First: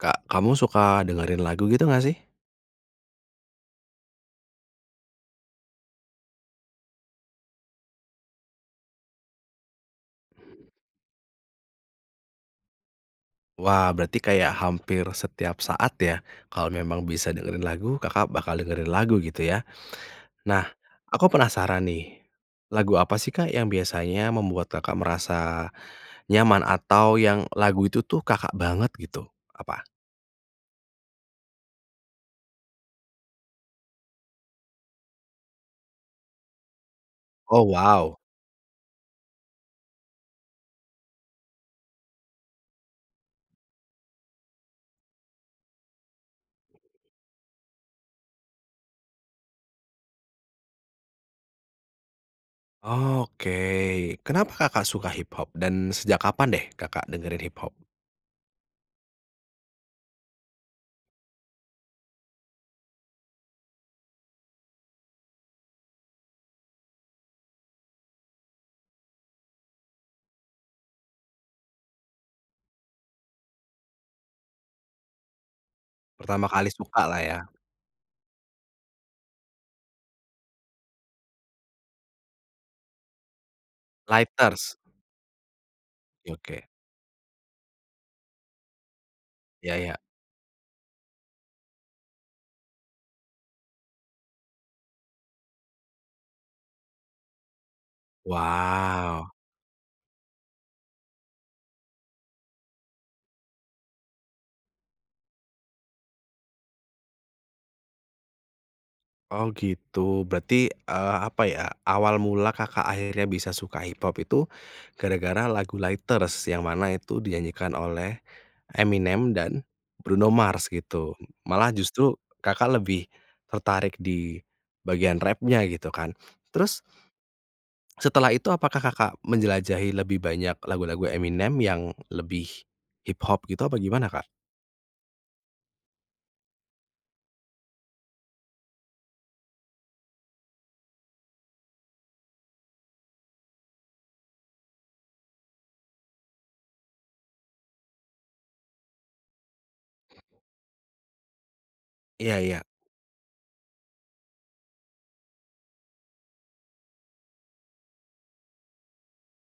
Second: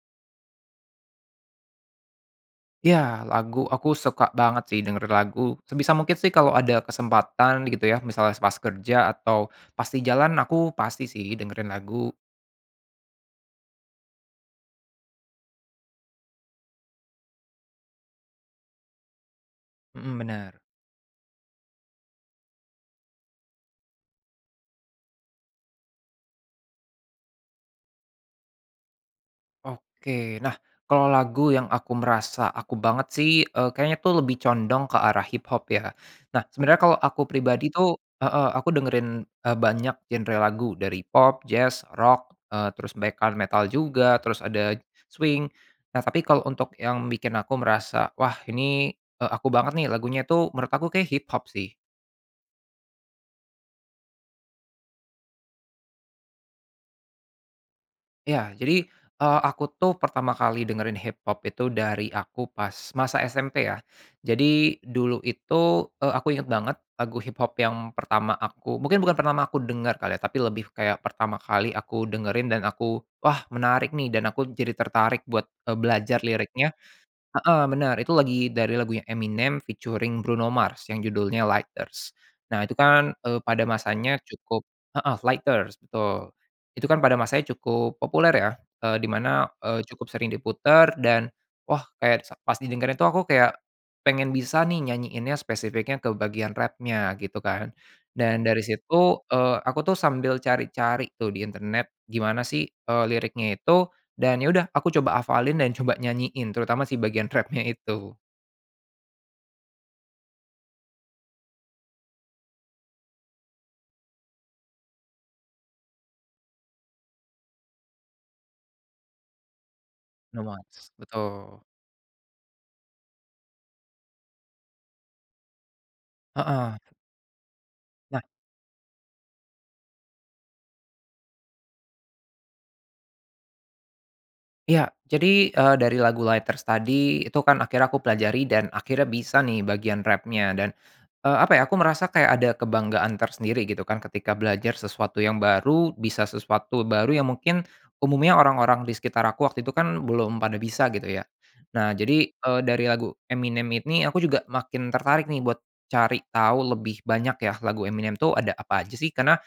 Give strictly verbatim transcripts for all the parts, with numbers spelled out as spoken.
Kak, kamu suka dengerin lagu gitu nggak sih? Ya, lagu aku suka banget sih, denger lagu sebisa mungkin sih kalau ada kesempatan gitu ya, misalnya pas kerja atau pas di jalan aku pasti sih, dengerin lagu. Wah, berarti kayak hampir setiap saat ya? Kalau memang bisa dengerin lagu Kakak bakal dengerin lagu gitu ya? Mhm, benar. Nah, aku penasaran nih, lagu apa sih Kak yang biasanya membuat Kakak merasa nyaman atau yang lagu itu tuh Kakak banget gitu, apa? Oke. Nah, kalau lagu yang aku merasa aku banget sih, eee, kayaknya tuh lebih condong ke arah hiphop ya. Nah, sebenarnya kalo aku Oh pribadi tuh wow! heeh, aku dengerin, eee, banyak genre lagu dari pop, jazz, rock, eee, terus black [unintelligible] metal juga, terus ada swing. Nah, tapi kalau untuk yang bikin aku merasa, "Wah ini, eee, aku banget nih." lagunya tu, menurut aku kayaknya hiphop sih. Oke, kenapa Kakak suka hiphop? Dan sejak kapan deh Kakak dengerin hiphop? Ya, jadi, eee, aku tuh pertama kali dengerin hiphop itu dari aku pas masa SMP ya. Jadi, dulu itu, eee, aku inget banget, lagu hiphop yang pertama aku mungkin bukan pertama aku denger kali ya, tapi lebih kayak pertama kali aku dengerin dan aku, "Wah menarik nih." dan aku jadi tertarik buat, eee, belajar Pertama kali liriknya. suka lah ya? Heeh benar, itu lagi dari lagunya Eminem featuring Bruno Mars yang judulnya Lighters. Nah, itu kan, eee, pada masanya cukup Lighters. heeh, Lighters, betul. yoke. Itu kan pada masanya cukup populer ya, eee, di mana, Ya eee, ya. cukup sering diputer dan wah, kayak s pas didengarin tu aku kayak pengen bisa nih nyanyiinnya, spesifiknya ke bagian rap-nya gitu kan, dan dari situ, Wow! eee, aku tuh sambil cari-cari tuh di internet gimana sih, eee, liriknya itu, dan ya udah aku coba hafalin dan coba nyanyiin terutama si bagian rap-nya itu. Oh gitu, berarti, eee, apa ya, awal mula Kakak akhirnya bisa suka hiphop itu, gara-gara lagu Lighters, yang mana itu dinyanyikan oleh Eminem dan Bruno no Mars mars, gitu. betul. Malah justru Kakak lebih tertarik di bagian rap-nya gitu kan. Heeh. Terus Nah setelah itu apakah Kakak menjelajahi lebih banyak lagu-lagu Eminem yang lebih hiphop gitu, apa gimana Kak? Ya, jadi, eee, dari lagu Lighters tadi, itu kan akhirnya aku pelajari dan akhirnya bisa nih bagian rap-nya dan, eee, apa ya, aku merasa kayak ada kebanggaan tersendiri gitu kan ketika belajar sesuatu yang baru, bisa sesuatu baru, yang mungkin umumnya orang-orang di sekitar aku waktu itu kan belum pada bisa, gitu ya. Nah, jadi, Iya iya. eee, dari lagu Eminem ini aku juga makin tertarik nih buat cari tahu lebih banyak ya lagu Eminem tu ada apa aja sih, karena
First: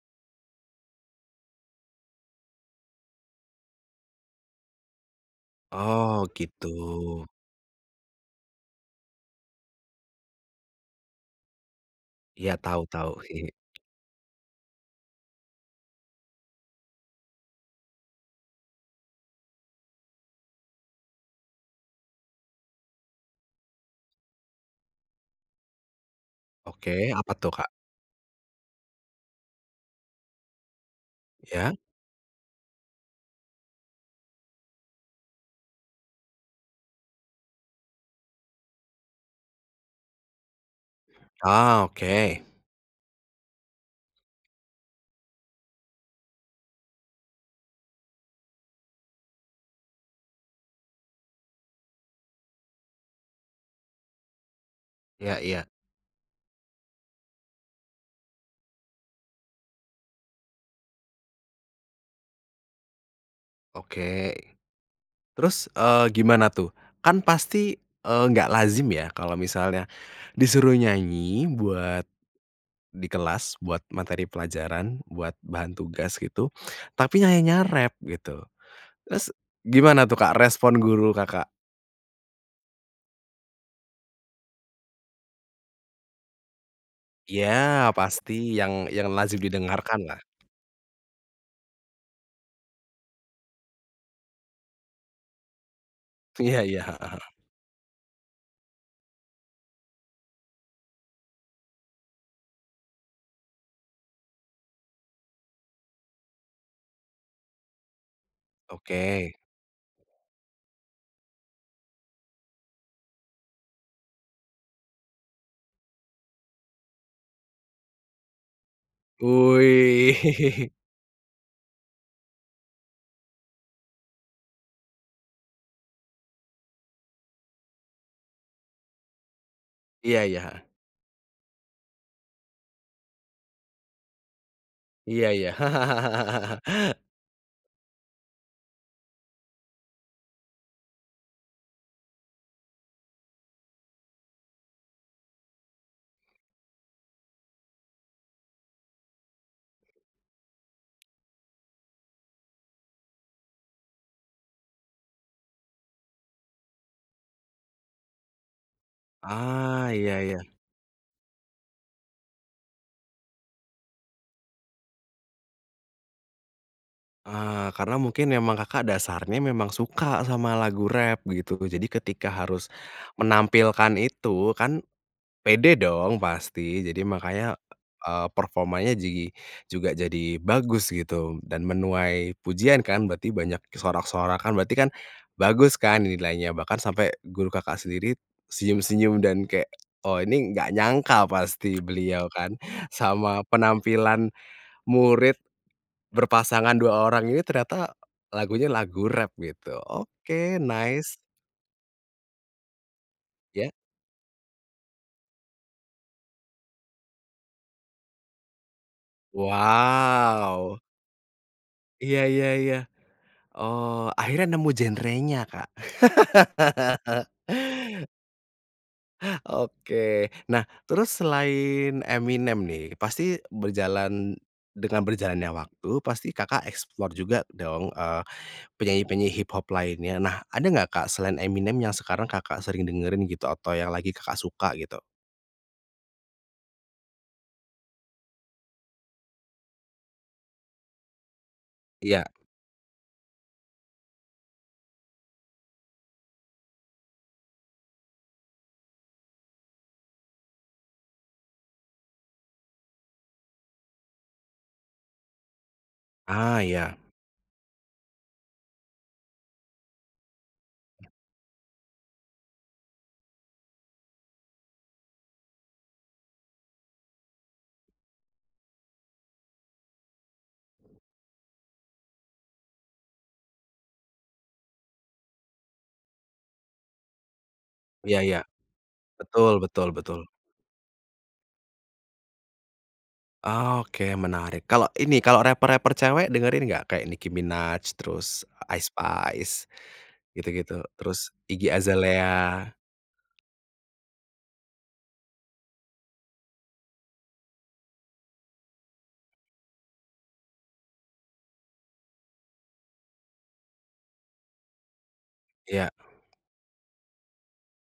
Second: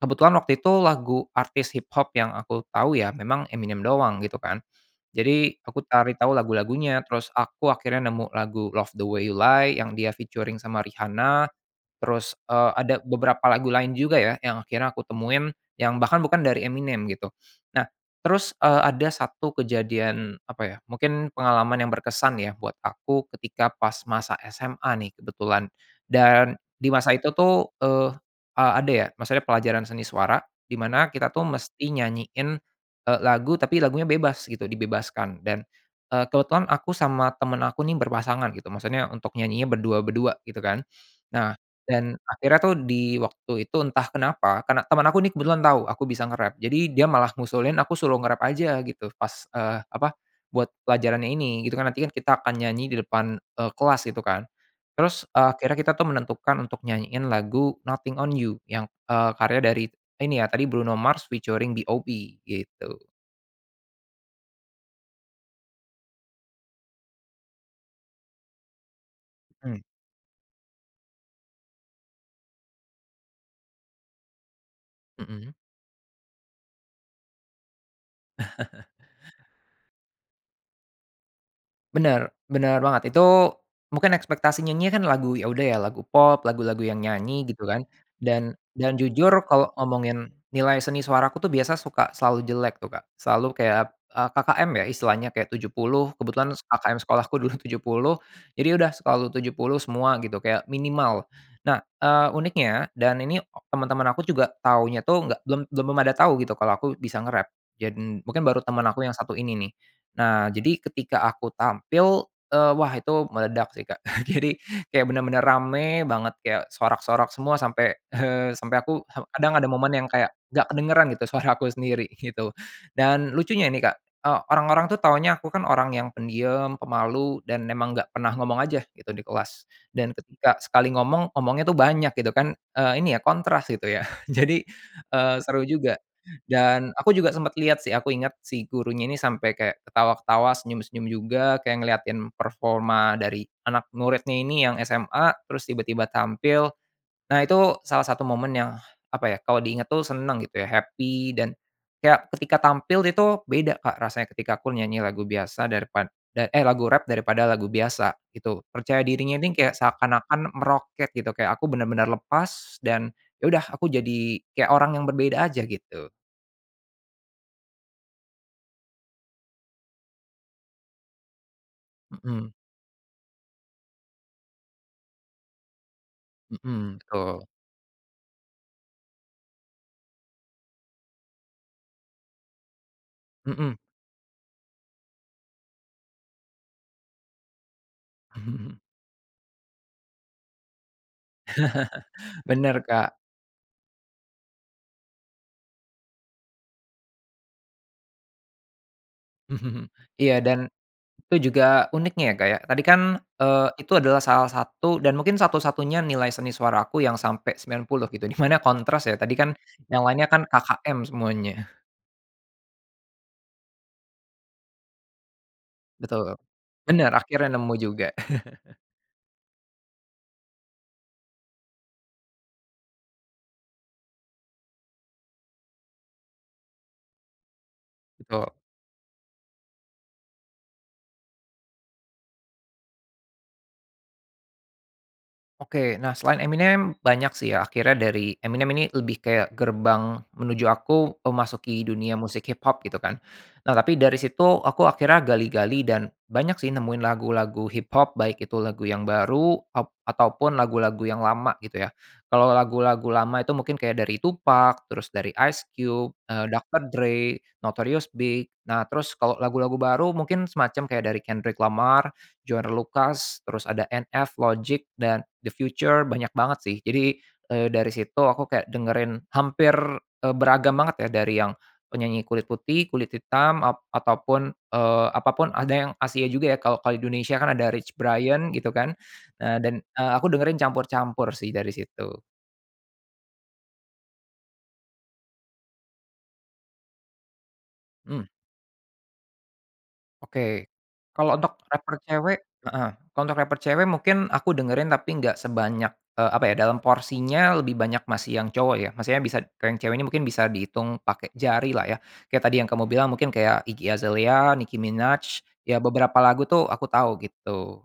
kebetulan waktu itu lagu artis hiphop yang aku tahu ya, memang Eminem doang, gitu kan. Jadi, aku cari Oh, tahu lagu-lagunya, gitu. terus aku akhirnya nemu lagu Love the Way You Lie, yang dia featuring sama Rihanna, terus, Iya, eee, tau ada tau. beberapa lagu lain juga ya, yang akhirnya aku temuin, yang bahkan bukan dari Eminem gitu. Nah, terus, eee, ada satu kejadian apa ya, mungkin pengalaman yang berkesan ya, buat aku ketika pas masa SMA nih kebetulan. Dan di Oke, masa itu apa tuh Kak? tuh, eee, a ada ya maksudnya pelajaran seni suara, di mana kita tuh Ya? mesti nyanyiin, eee, lagu, tapi lagunya bebas gitu, dibebaskan dan, eee, kebetulan aku sama teman aku nih- berpasangan, gitu, maksudnya untuk nyanyinya berdua-berdua, gitu kan. Nah, Ah, dan oke. akhirnya tuh di waktu itu entah kenapa karena teman aku nih kebetulan tahu aku bisa nge-rap, jadi dia malah ngusulin aku suruh nge-rap aja gitu, pas, eee, apa, buat pelajarannya ini. Itu kan nanti kan kita akan nyanyi di depan, eee, kelas gitu kan. Terus, Iya eee, iya. akhirnya kita tuh menentukan untuk nyanyiin lagu Nothing on You, yang, eee, karya dari, ini ya, tadi Bruno Mars featuring B.o.B, gitu. Oke. Terus, eee, gimana tuh? Kan pasti, eee, nggak lazim ya, kalau Hmm. misalnya disuruh nyanyi buat di kelas, buat materi pelajaran, buat Mhm. bahan tugas, gitu, tapi nyanyinya rap gitu. Terus gimana tuh Kak respon guru Kakak? Benar, benar banget. Itu mungkin ekspektasi nyanyinya kan lagu ya udah ya lagu pop, lagu-lagu yang Iya, nyanyi gitu kan, pasti dan yang dan yang jujur lazim kalau didengarkan lah. ngomongin nilai seni suaraku tuh biasa suka selalu jelek tu Kak, selalu kayak, eee, KKM ya istilahnya, kayak tujuh puluh, kebetulan Iya iya, KKM heeh heeh. sekolahku dulu tujuh puluh, jadi udah selalu tujuh puluh semua gitu, kayak minimal. Nah, eee, uniknya dan ini temen-temen aku juga taunya tuh nggak belum belum pada tahu gitu, kalo aku bisa nge-rap. Jad n mungkin baru teman aku yang Oke. satu ini nih. Nah, jadi ketika aku tampil, eee, wah, itu meledak sih Kak. Jadi, kayak benar-benar rame banget, kayak sorak-sorak semua sampai, eee, sampai aku, kadang ada momen Wih. yang kayak nggak kedengeran gitu suara aku sendiri gitu. Dan lucunya nih Kak, eee, orang-orang tuh taunya aku kan orang yang pendiam, pemalu, dan memang nggak pernah ngomong aja gitu, di kelas. Dan Iya iya, ketika heeh. sekali ngomong, ngomongnya tuh banyak gitu, kan, eee, ini ya, kontras gitu ya. Jadi, Iya eee, iya. seru juga dan aku juga sempat lihat sih, aku ingat si gurunya ini sampai kaya ketawa-ketawa, senyum-senyum juga, kayak ngelihatin performa dari anak muridnya ini yang SMA, terus tiba-tiba tampil. Nah, itu salah satu momen yang, apa ya, kalau diingat tuh senang gitu ya, happy, dan kayak ketika tampil itu beda Kak rasanya ketika aku nyanyi lagu biasa daripad da eh, lagu rap daripada lagu biasa gitu. Percaya dirinya ini kayak Ah, iya iya. seakan-akan meroket gitu, kayak aku benar-benar lepas, dan ya udah aku jadi kayak orang yang berbeda aja, gitu. Ah, karena mungkin memang Kakak dasarnya memang suka sama lagu rap, begitu. Jadi ketika Mhm. harus menampilkan itu, kan pede dong pasti. Mhm, Jadi, betul. makanya, eee, performanya jigi juga jadi bagus gitu dan menuai pujian kan, berarti banyak Mhm. sorak-sorakan, berarti kan bagus kan nilainya? Bahkan sampe guru Kakak sendiri senyum-senyum dan kayak, oh ini nggak nyangka pasti beliau kan, Benar, Kak. sama penampilan murid berpasangan, dua orang ini ternyata lagunya lagu rap gitu. Iya dan Oke, nice. itu juga uniknya ya Kak ya, tadi kan, eee, Ya. itu adalah salah satu dan mungkin satu-satunya nilai seni suara aku yang sampai sembilan puluh gitu, di mana kontras ya, tadi kan yang lainnya kan Wow. KKM semuanya. Iya iya iya. Oh, akhirnya nemu genrenya Kak? Betul. Benar, akhirnya nemu juga. Oke. Nah, terus selain Eminem nih, pasti berjalan dengan berjalannya waktu, pasti Kakak explore juga dong, eee, betu. penyanyi-penyanyi hiphop lainnya. Nah, ada nggak Kak, selain Eminem yang sekarang Kakak sering dengerin gitu atau yang lagi Kakak suka gitu? Oke, nah, selain Eminem banyak sih ya, akhirnya dari Eminem ini lebih kayak gerbang menuju aku memasuki dunia Iya. musik hiphop gitu kan. Nah, tapi dari situ aku akhirnya gali-gali dan banyak sih nemuin lagu-lagu hiphop, baik itu lagu yang baru, ap ataupun lagu-lagu yang lama gitu ya. Kalau lagu-lagu lama itu mungkin kayak dari Tupac, terus dari Ice Cube, eee Ah, Dr. ya. Dre, Notorious B.I.G. Nah, terus kalo lagu-lagu baru mungkin semacam kayak dari Kendrick Lamar, Joyner Lucas, terus ada NF, Logic dan The Future, banyak banget sih. Jadi, eee, dari situ aku kayak dengerin hampir, eee, beragam banget ya dari yang penyanyi kulit putih, kulit hitam, ap ataupun, eee, apapun ada yang Asia juga ya, kalau kalau di Indonesia kan ada Rich Iya, iya. Brian gitu kan, Betul, dan, betul, eee, betul. aku dengerin campur-campur sih dari situ. Ah, oke, menarik. Kalo ini raper-raper cewek, dengerin nggak? Kayak Nicki Minaj, Mmm. terus Ice Spice, Oke, gitu-gitu, terus kalau untuk Iggy raper cewek Azalea? heeh, untuk raper cewek mungkin aku dengerin tapi nggak sebanyak, eee, apa ya, dalam porsinya lebih banyak masih yang cowok ya, maksudnya bisa kalau yang cewek ini mungkin bisa dihitung pake jari lah ya. Kayak tadi yang kamu bilang mungkin kayak Iggy Azalea, Nicki Minaj, ya Iya. beberapa lagu tuh aku tahu gitu.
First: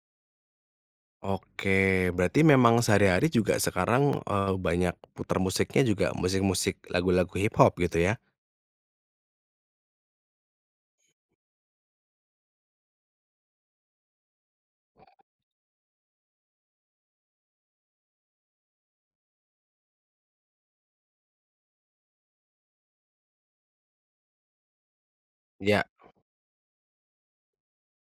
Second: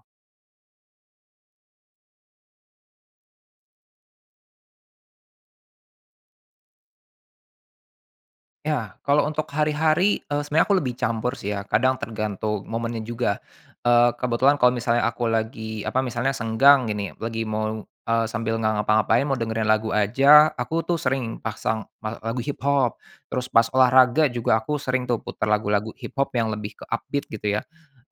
Oke, berarti memang sehari-hari juga sekarang, eee, banyak putar musiknya juga musik-musik lagu-lagu hiphop, gitu ya? Ya, kalo untuk hari-hari, eee, sebenarnya aku lebih campur sih ya, kadang tergantung momennya juga. Eee, kebetulan kalau misalnya aku lagi, apa, misalnya senggang gini, lagi mau, eee, sambil nggak ngapa-ngapain mau dengerin lagu aja, aku tuh sering pasang me lagu hiphop. Terus pas olahraga juga aku sering tuh putar Iya. lagu-lagu hiphop yang lebih ke upbeat gitu ya.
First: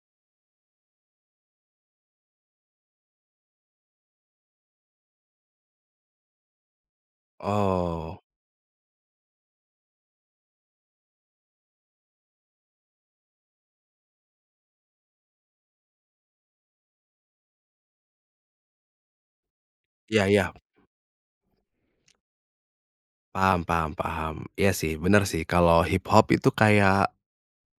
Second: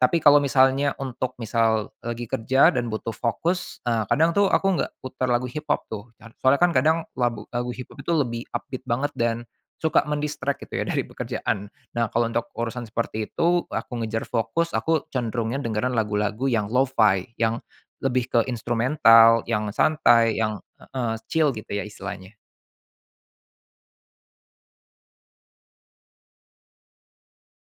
Tapi kalau misalnya untuk misal lagi kerja dan butuh fokus, eee, kadang tuh aku nggak putar lagu hiphop tuh. Car soalnya kan kadang lag lagu hiphop tu Oh. lebih upbeat banget dan suka men-distract gitu ya, dari pekerjaan. Nah, kalau untuk urusan seperti itu aku ngejar fokus, aku cenderungnya dengerin lagu-lagu yang lo-fi, yang lebih ke instrumental, yang Iya santai, iya. yang heeh chill gitu ya istilahnya. Paham paham paham. Iya sih, benar sih, kalau hiphop itu kayak,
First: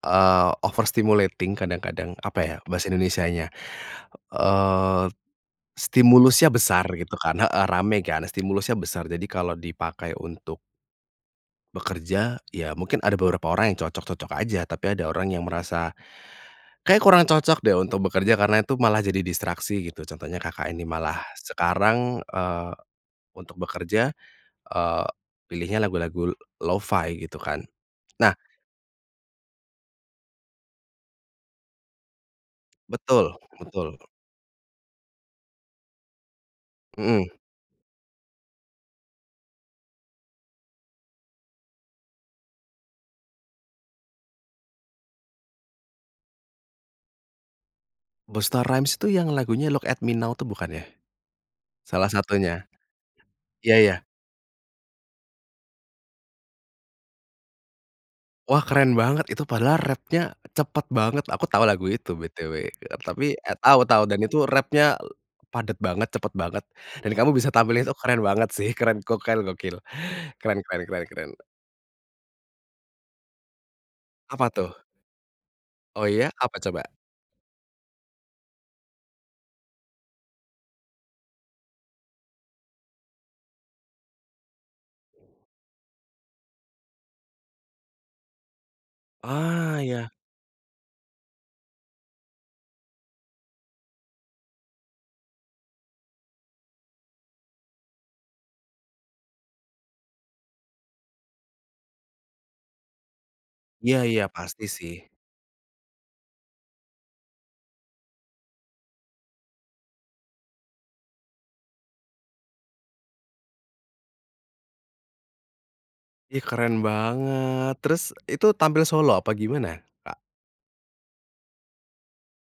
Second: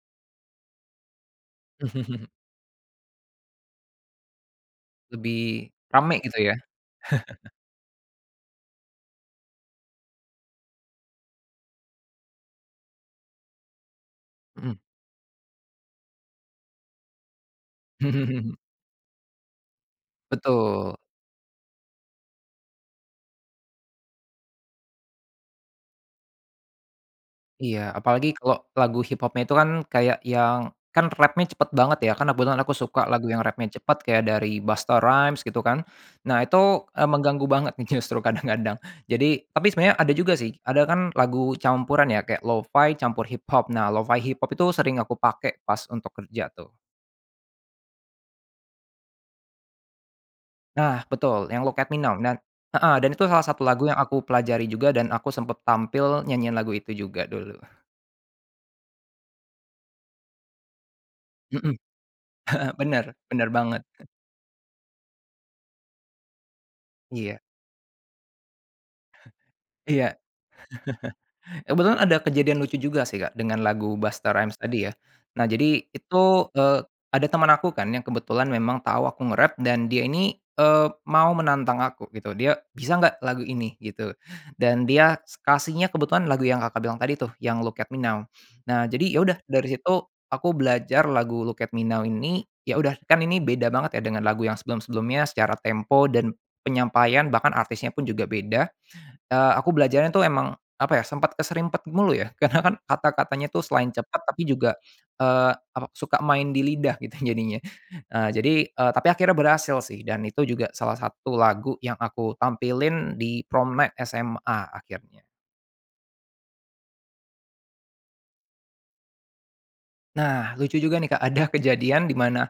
eee, overstimulating kadang-kadang. Apa ya, bahasa Indonesianya? Eee, Lebih, rame gitu stimulusnya ya? besar gitu kan heeh, rame kan? Stimulusnya besar, jadi kalau dipakai untuk bekerja, ya, mungkin ada beberapa orang yang cocok-cocok aja, Mhm. tapi ada orang yang merasa, "Kayaknya kurang cocok deh untuk bekerja karena itu malah jadi distraksi." gitu. Contohnya Kakak ini, Betul. malah sekarang, eee, untuk bekerja, eee, pilihnya lagu-lagu lo-fi gitu kan? Iya, apalagi Nah kalo lagu hiphopnya itu kan kayak yang kan rap-nya cepet banget ya, karena kebetulan aku suka lagu Betul, yang rap-nya cepet betul. kayak dari Busta Rhymes gitu kan. Nah, itu, eee, Mmm. mengganggu banget nih justru kadang-kadang. Jadi tapi sebenarnya ada juga sih, ada kan lagu campuran ya, kayak lo-fi, campur hiphop. Nah, lo-fi hiphop itu sering aku pakai pas untuk kerja tuh. Busta Rhymes itu yang lagunya Look at Me Now itu, bukan ya? Nah, betul yang Look at Me Salah Now nan satunya? heeh, dan itu salah satu Ya lagu yang ya. aku pelajari juga dan aku sempat tampil nyanyiin lagu itu juga dulu. Wah, keren banget itu! Padahal rap-nya cepet banget. Aku tahu Mhm. lagu itu, B-T-W. Benar, Tapi, benar et tau banget. tau, dan itu rap-nya padet banget, cepet banget, dan kamu Iya. bisa tampilin itu, keren banget sih. Keren, gokil gokil. Iya. Keren keren keren keren. Kebetulan ada kejadian lucu juga sih Kak, dengan lagu Busta Apa Rhymes tuh? tadi ya. Nah, jadi Oh itu, ya, apa eee, coba? ada teman aku kan yang kebetulan memang tahu aku nge-rap dan dia ini, eee, mau menantang aku gitu. Dia, "Bisa nggak lagu ini?" gitu. Dan dia kasihnya kebetulan lagu yang Kakak bilang tadi tuh, yang Look at Me Now. Nah, jadi ya udah, dari Ah. situ Ya. aku belajar lagu Look at Me Now ini ya udah, kan ini beda banget ya dengan lagu yang sebelum-sebelumnya secara tempo dan penyampaian bahkan artisnya pun juga beda. Eee, aku belajarnya tu memang, apa ya, sempat keserimpet mulu ya, karena kan kata-katanya itu selain Ya cepat ya, tapi pasti juga, sih. eee, apa, suka main di lidah gitu jadinya. Eee, jadi, eee, tapi akhirnya berhasil sih, dan itu juga salah satu lagu yang aku tampilin di Prom Night SMA, akhirnya. Ih, keren banget. Terus itu tampil solo apa gimana, Kak? Nah, lucu juga nih Kak, ada kejadian di mana,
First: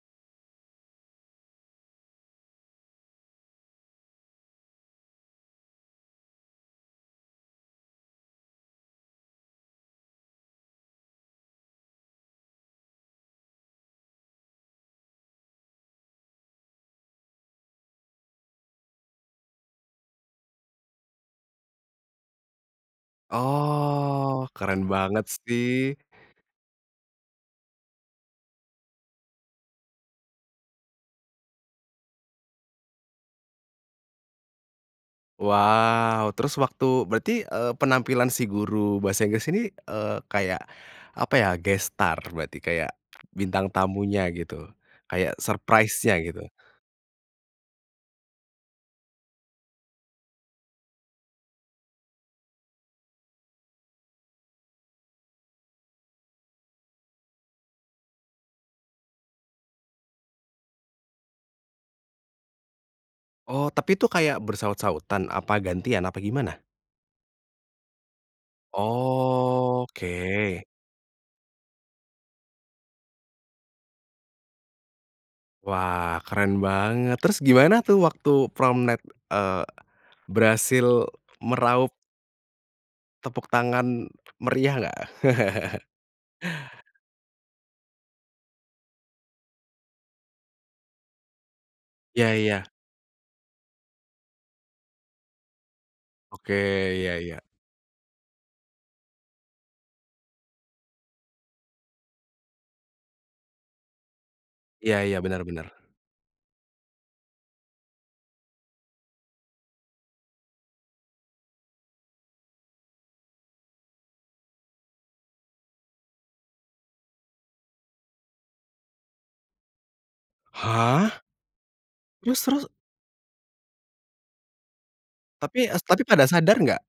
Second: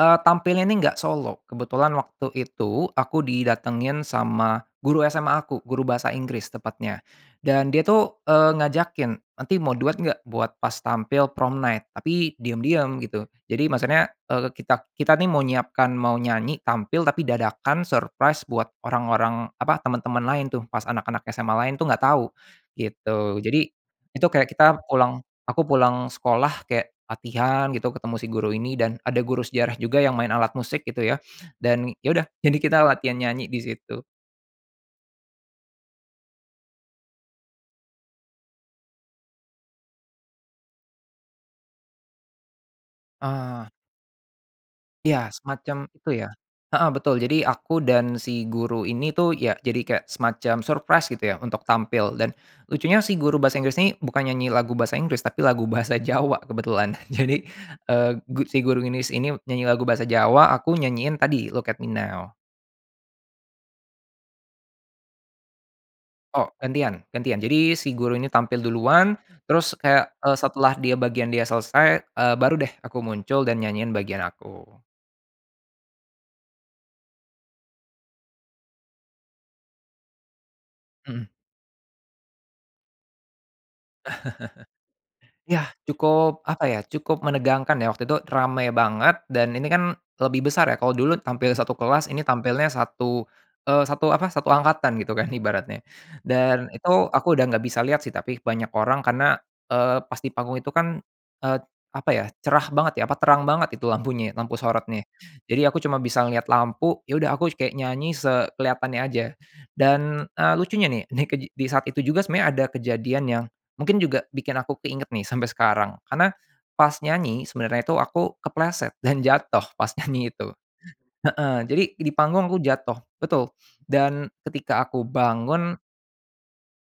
eee, tampilnya ini nggak solo, kebetulan waktu itu aku didatengin sama guru SMA aku, guru bahasa Inggris tepatnya. Dan dia tuh, eee, ngajakin, "Nanti mau duet gak buat pas tampil prom night? tapi diam-diam gitu." Jadi maksudnya, eee, kita kita ini mau nyiapkan, mau nyanyi tampil tapi dadakan surprise buat orang-orang, apa, teman-teman lain tuh pas anak-anak SMA lain itu enggak tahu, gitu. Jadi, itu Oh, kayak keren kita pulang banget aku sih. pulang sekolah kayak latihan gitu ketemu si guru ini dan ada guru sejarah juga yang main alat musik gitu ya, dan ya udah jadi kita latihan nyanyi di situ. Wow, terus waktu berarti, eee, penampilan si guru bahasa Inggris ini, eee, kayak apa ya, guest star berarti, kayak Ah. bintang tamunya gitu, kayak Iya, semacam itu surprise-nya ya. gitu? Heeh, betul, jadi aku dan si guru ini tuh ya jadi kayak semacam surprise gitu ya untuk tampil dan lucunya si guru bahasa Inggris ini bukan nyanyi lagu bahasa Inggris tapi lagu bahasa Jawa kebetulan, jadi, eee, gu si guru Inggris ini nyanyi lagu bahasa Jawa, aku nyanyiin tadi, Look at Me Now. Oh, tapi itu kayak bersahut-sahutan, apa gantian, apa Oh, gimana? gantian gantian. Jadi si guru ini tampil duluan, terus, kayak, eee, Oke. setelah dia bagian dia selesai, eee, baru deh aku muncul dan nyanyiin bagian aku. Wah, keren banget. Terus gimana tuh, waktu Promp Net, eee, berhasil Mhm. meraup tepuk tangan meriah nggak? Yah, cukup apa ya, cukup menegangkan ya waktu itu. Rame banget, dan ini kan lebih besar ya. Kalau dulu tampil satu kelas, ini Ya ya. tampilnya satu, eee, satu apa, satu angkatan gitu kan ibaratnya. Oke. Dan itu Ya aku ya. udah nggak bisa lihat sih, tapi banyak orang karena, eee, pas di panggung itu kan, eee, apa ya, cerah banget ya, apa, terang banget itu lampunya, lampu Ya sorotnya. ya, benar Jadi, aku benar. cuma bisa ngelihat lampu. Ya udah, aku kayak nyanyi sekelihatannya aja. Dan, eee, lucunya nih, nih kej di saat itu juga sebenarnya ada kejadian yang mungkin juga bikin aku keinget nih sampai sekarang. Karena pas nyanyi sebenarnya itu aku kepleset dan jatuh pas nyanyi itu Hah? heeh. Jadi, di Terus panggung aku terus? jatuh betul. Dan ketika aku Tapi bangun s pada sadar nggak?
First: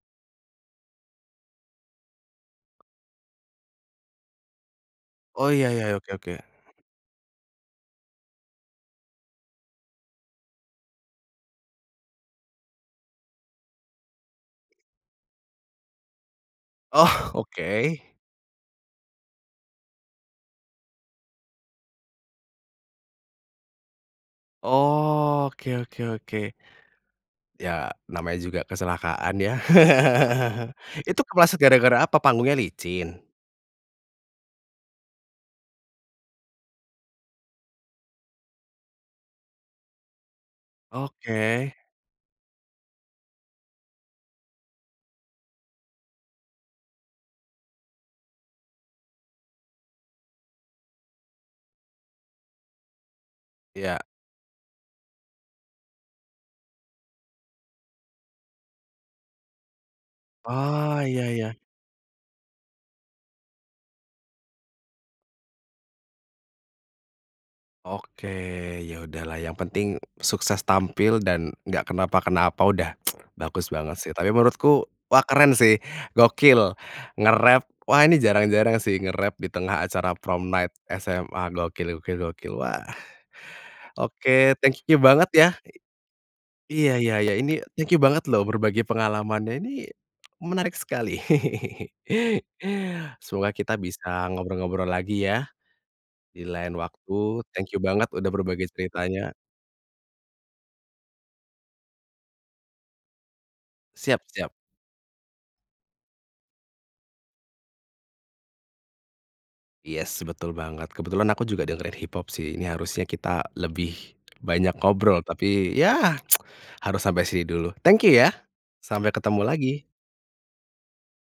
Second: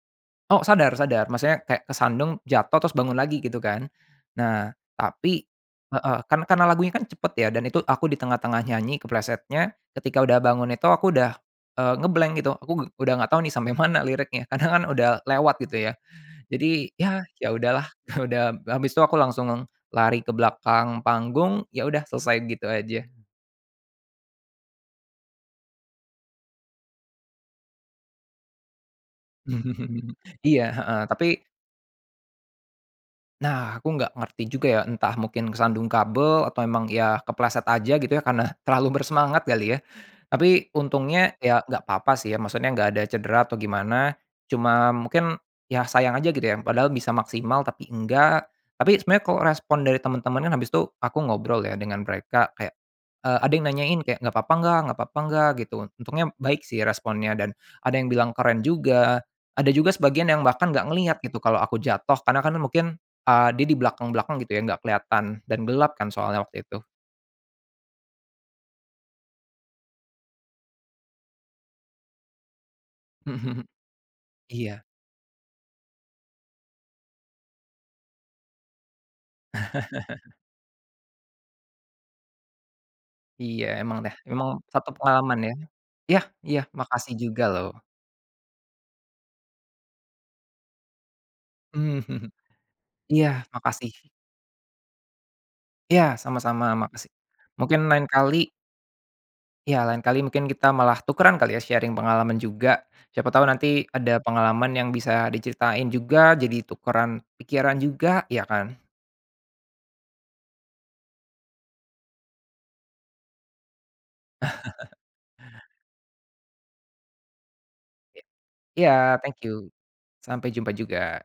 Oh, sadar, sadar. Maksudnya kayak kesandung, jatuh, terus bangun lagi gitu kan. Nah, tapi Oh, iya iya. Oke heeh, oke. kan karena lagunya kan cepat ya, dan itu aku di tengah-tengah nyanyi keplesetnya. Ketika udah bangun itu aku udah, eee, nge-blank gitu. Aku u udah enggak tahu nih sampai mana liriknya, karena kan udah lewat gitu ya. Jadi ya Oh, ya udahlah. oke. Udah, habis itu aku langsung lari ke belakang panggung. Ya udah, selesai gitu aja. Oke oke oke. Ya namanya juga kecelakaan ya? Iya, heeh, Itu tapi kepeleset gara-gara apa? Panggungnya licin? Nah, aku nggak ngerti juga ya, entah mungkin kesandung kabel atau emang ya kepeleset aja gitu ya, karena terlalu bersemangat kali ya? Tapi, untungnya, ya Oke. enggak apa-apa sih ya, maksudnya enggak ada cedera atau gimana, cuma mungkin, ya sayang aja gitu ya, padahal bisa maksimal tapi enggak. Tapi sebenarnya kalau respon dari teman-teman kan habis itu aku ngobrol ya dengan mereka, kayak eee, ada yang nanyain yak. kayak, "Enggak apa-apa, enggak? Enggak apa-apa, enggak?" gitu. Untungnya baik sih responnya, dan ada yang bilang keren juga. Ada juga sebagian yang bahkan enggak Oh, ngelihat iya, gitu iya. kalau aku jatuh, karena kan mungkin, eee, dia di belakang belakang gitu ya, enggak kelihatan dan gelap kan soalnya waktu itu. Oke, ya udahlah yang penting sukses tampil dan enggak kenapa-kenapa udah, bagus banget sih! Tapi Iya. menurutku wah keren sih, gokil! Nge-rap wah ini jarang-jarang sih. Nge-rap di tengah acara Prom Night SMA. Gokil, gokil, gokil, wah! Iya, memang deh, memang Oke, thank satu you banget pengalaman ya. ya? yah, iya, Iya makasih iya iya. juga Ini, loh. thank you banget loh berbagi pengalamannya, ini, menarik sekali. Iya, Semoga kita makasih. bisa ngobrol-ngobrol lagi ya, Iya, di sama-sama, lain makasih waktu, thank you mungkin lain banget udah kali berbagi ceritanya. Iya, lain kali mungkin kita malah tukeran kali ya sharing pengalaman juga, siapa tahu nanti ada Siap, siap. pengalaman yang bisa diceritain juga, jadi tukeran pikiran juga, ya, kan? Yes, betul banget! Kebetulan aku juga ada dengerin hip-hop sih, ini harusnya kita lebih banyak ngobrol, tapi ya, harus sampai sini dulu, thank you ya! Iya, Sampai thank ketemu you, lagi. sampai jumpa juga!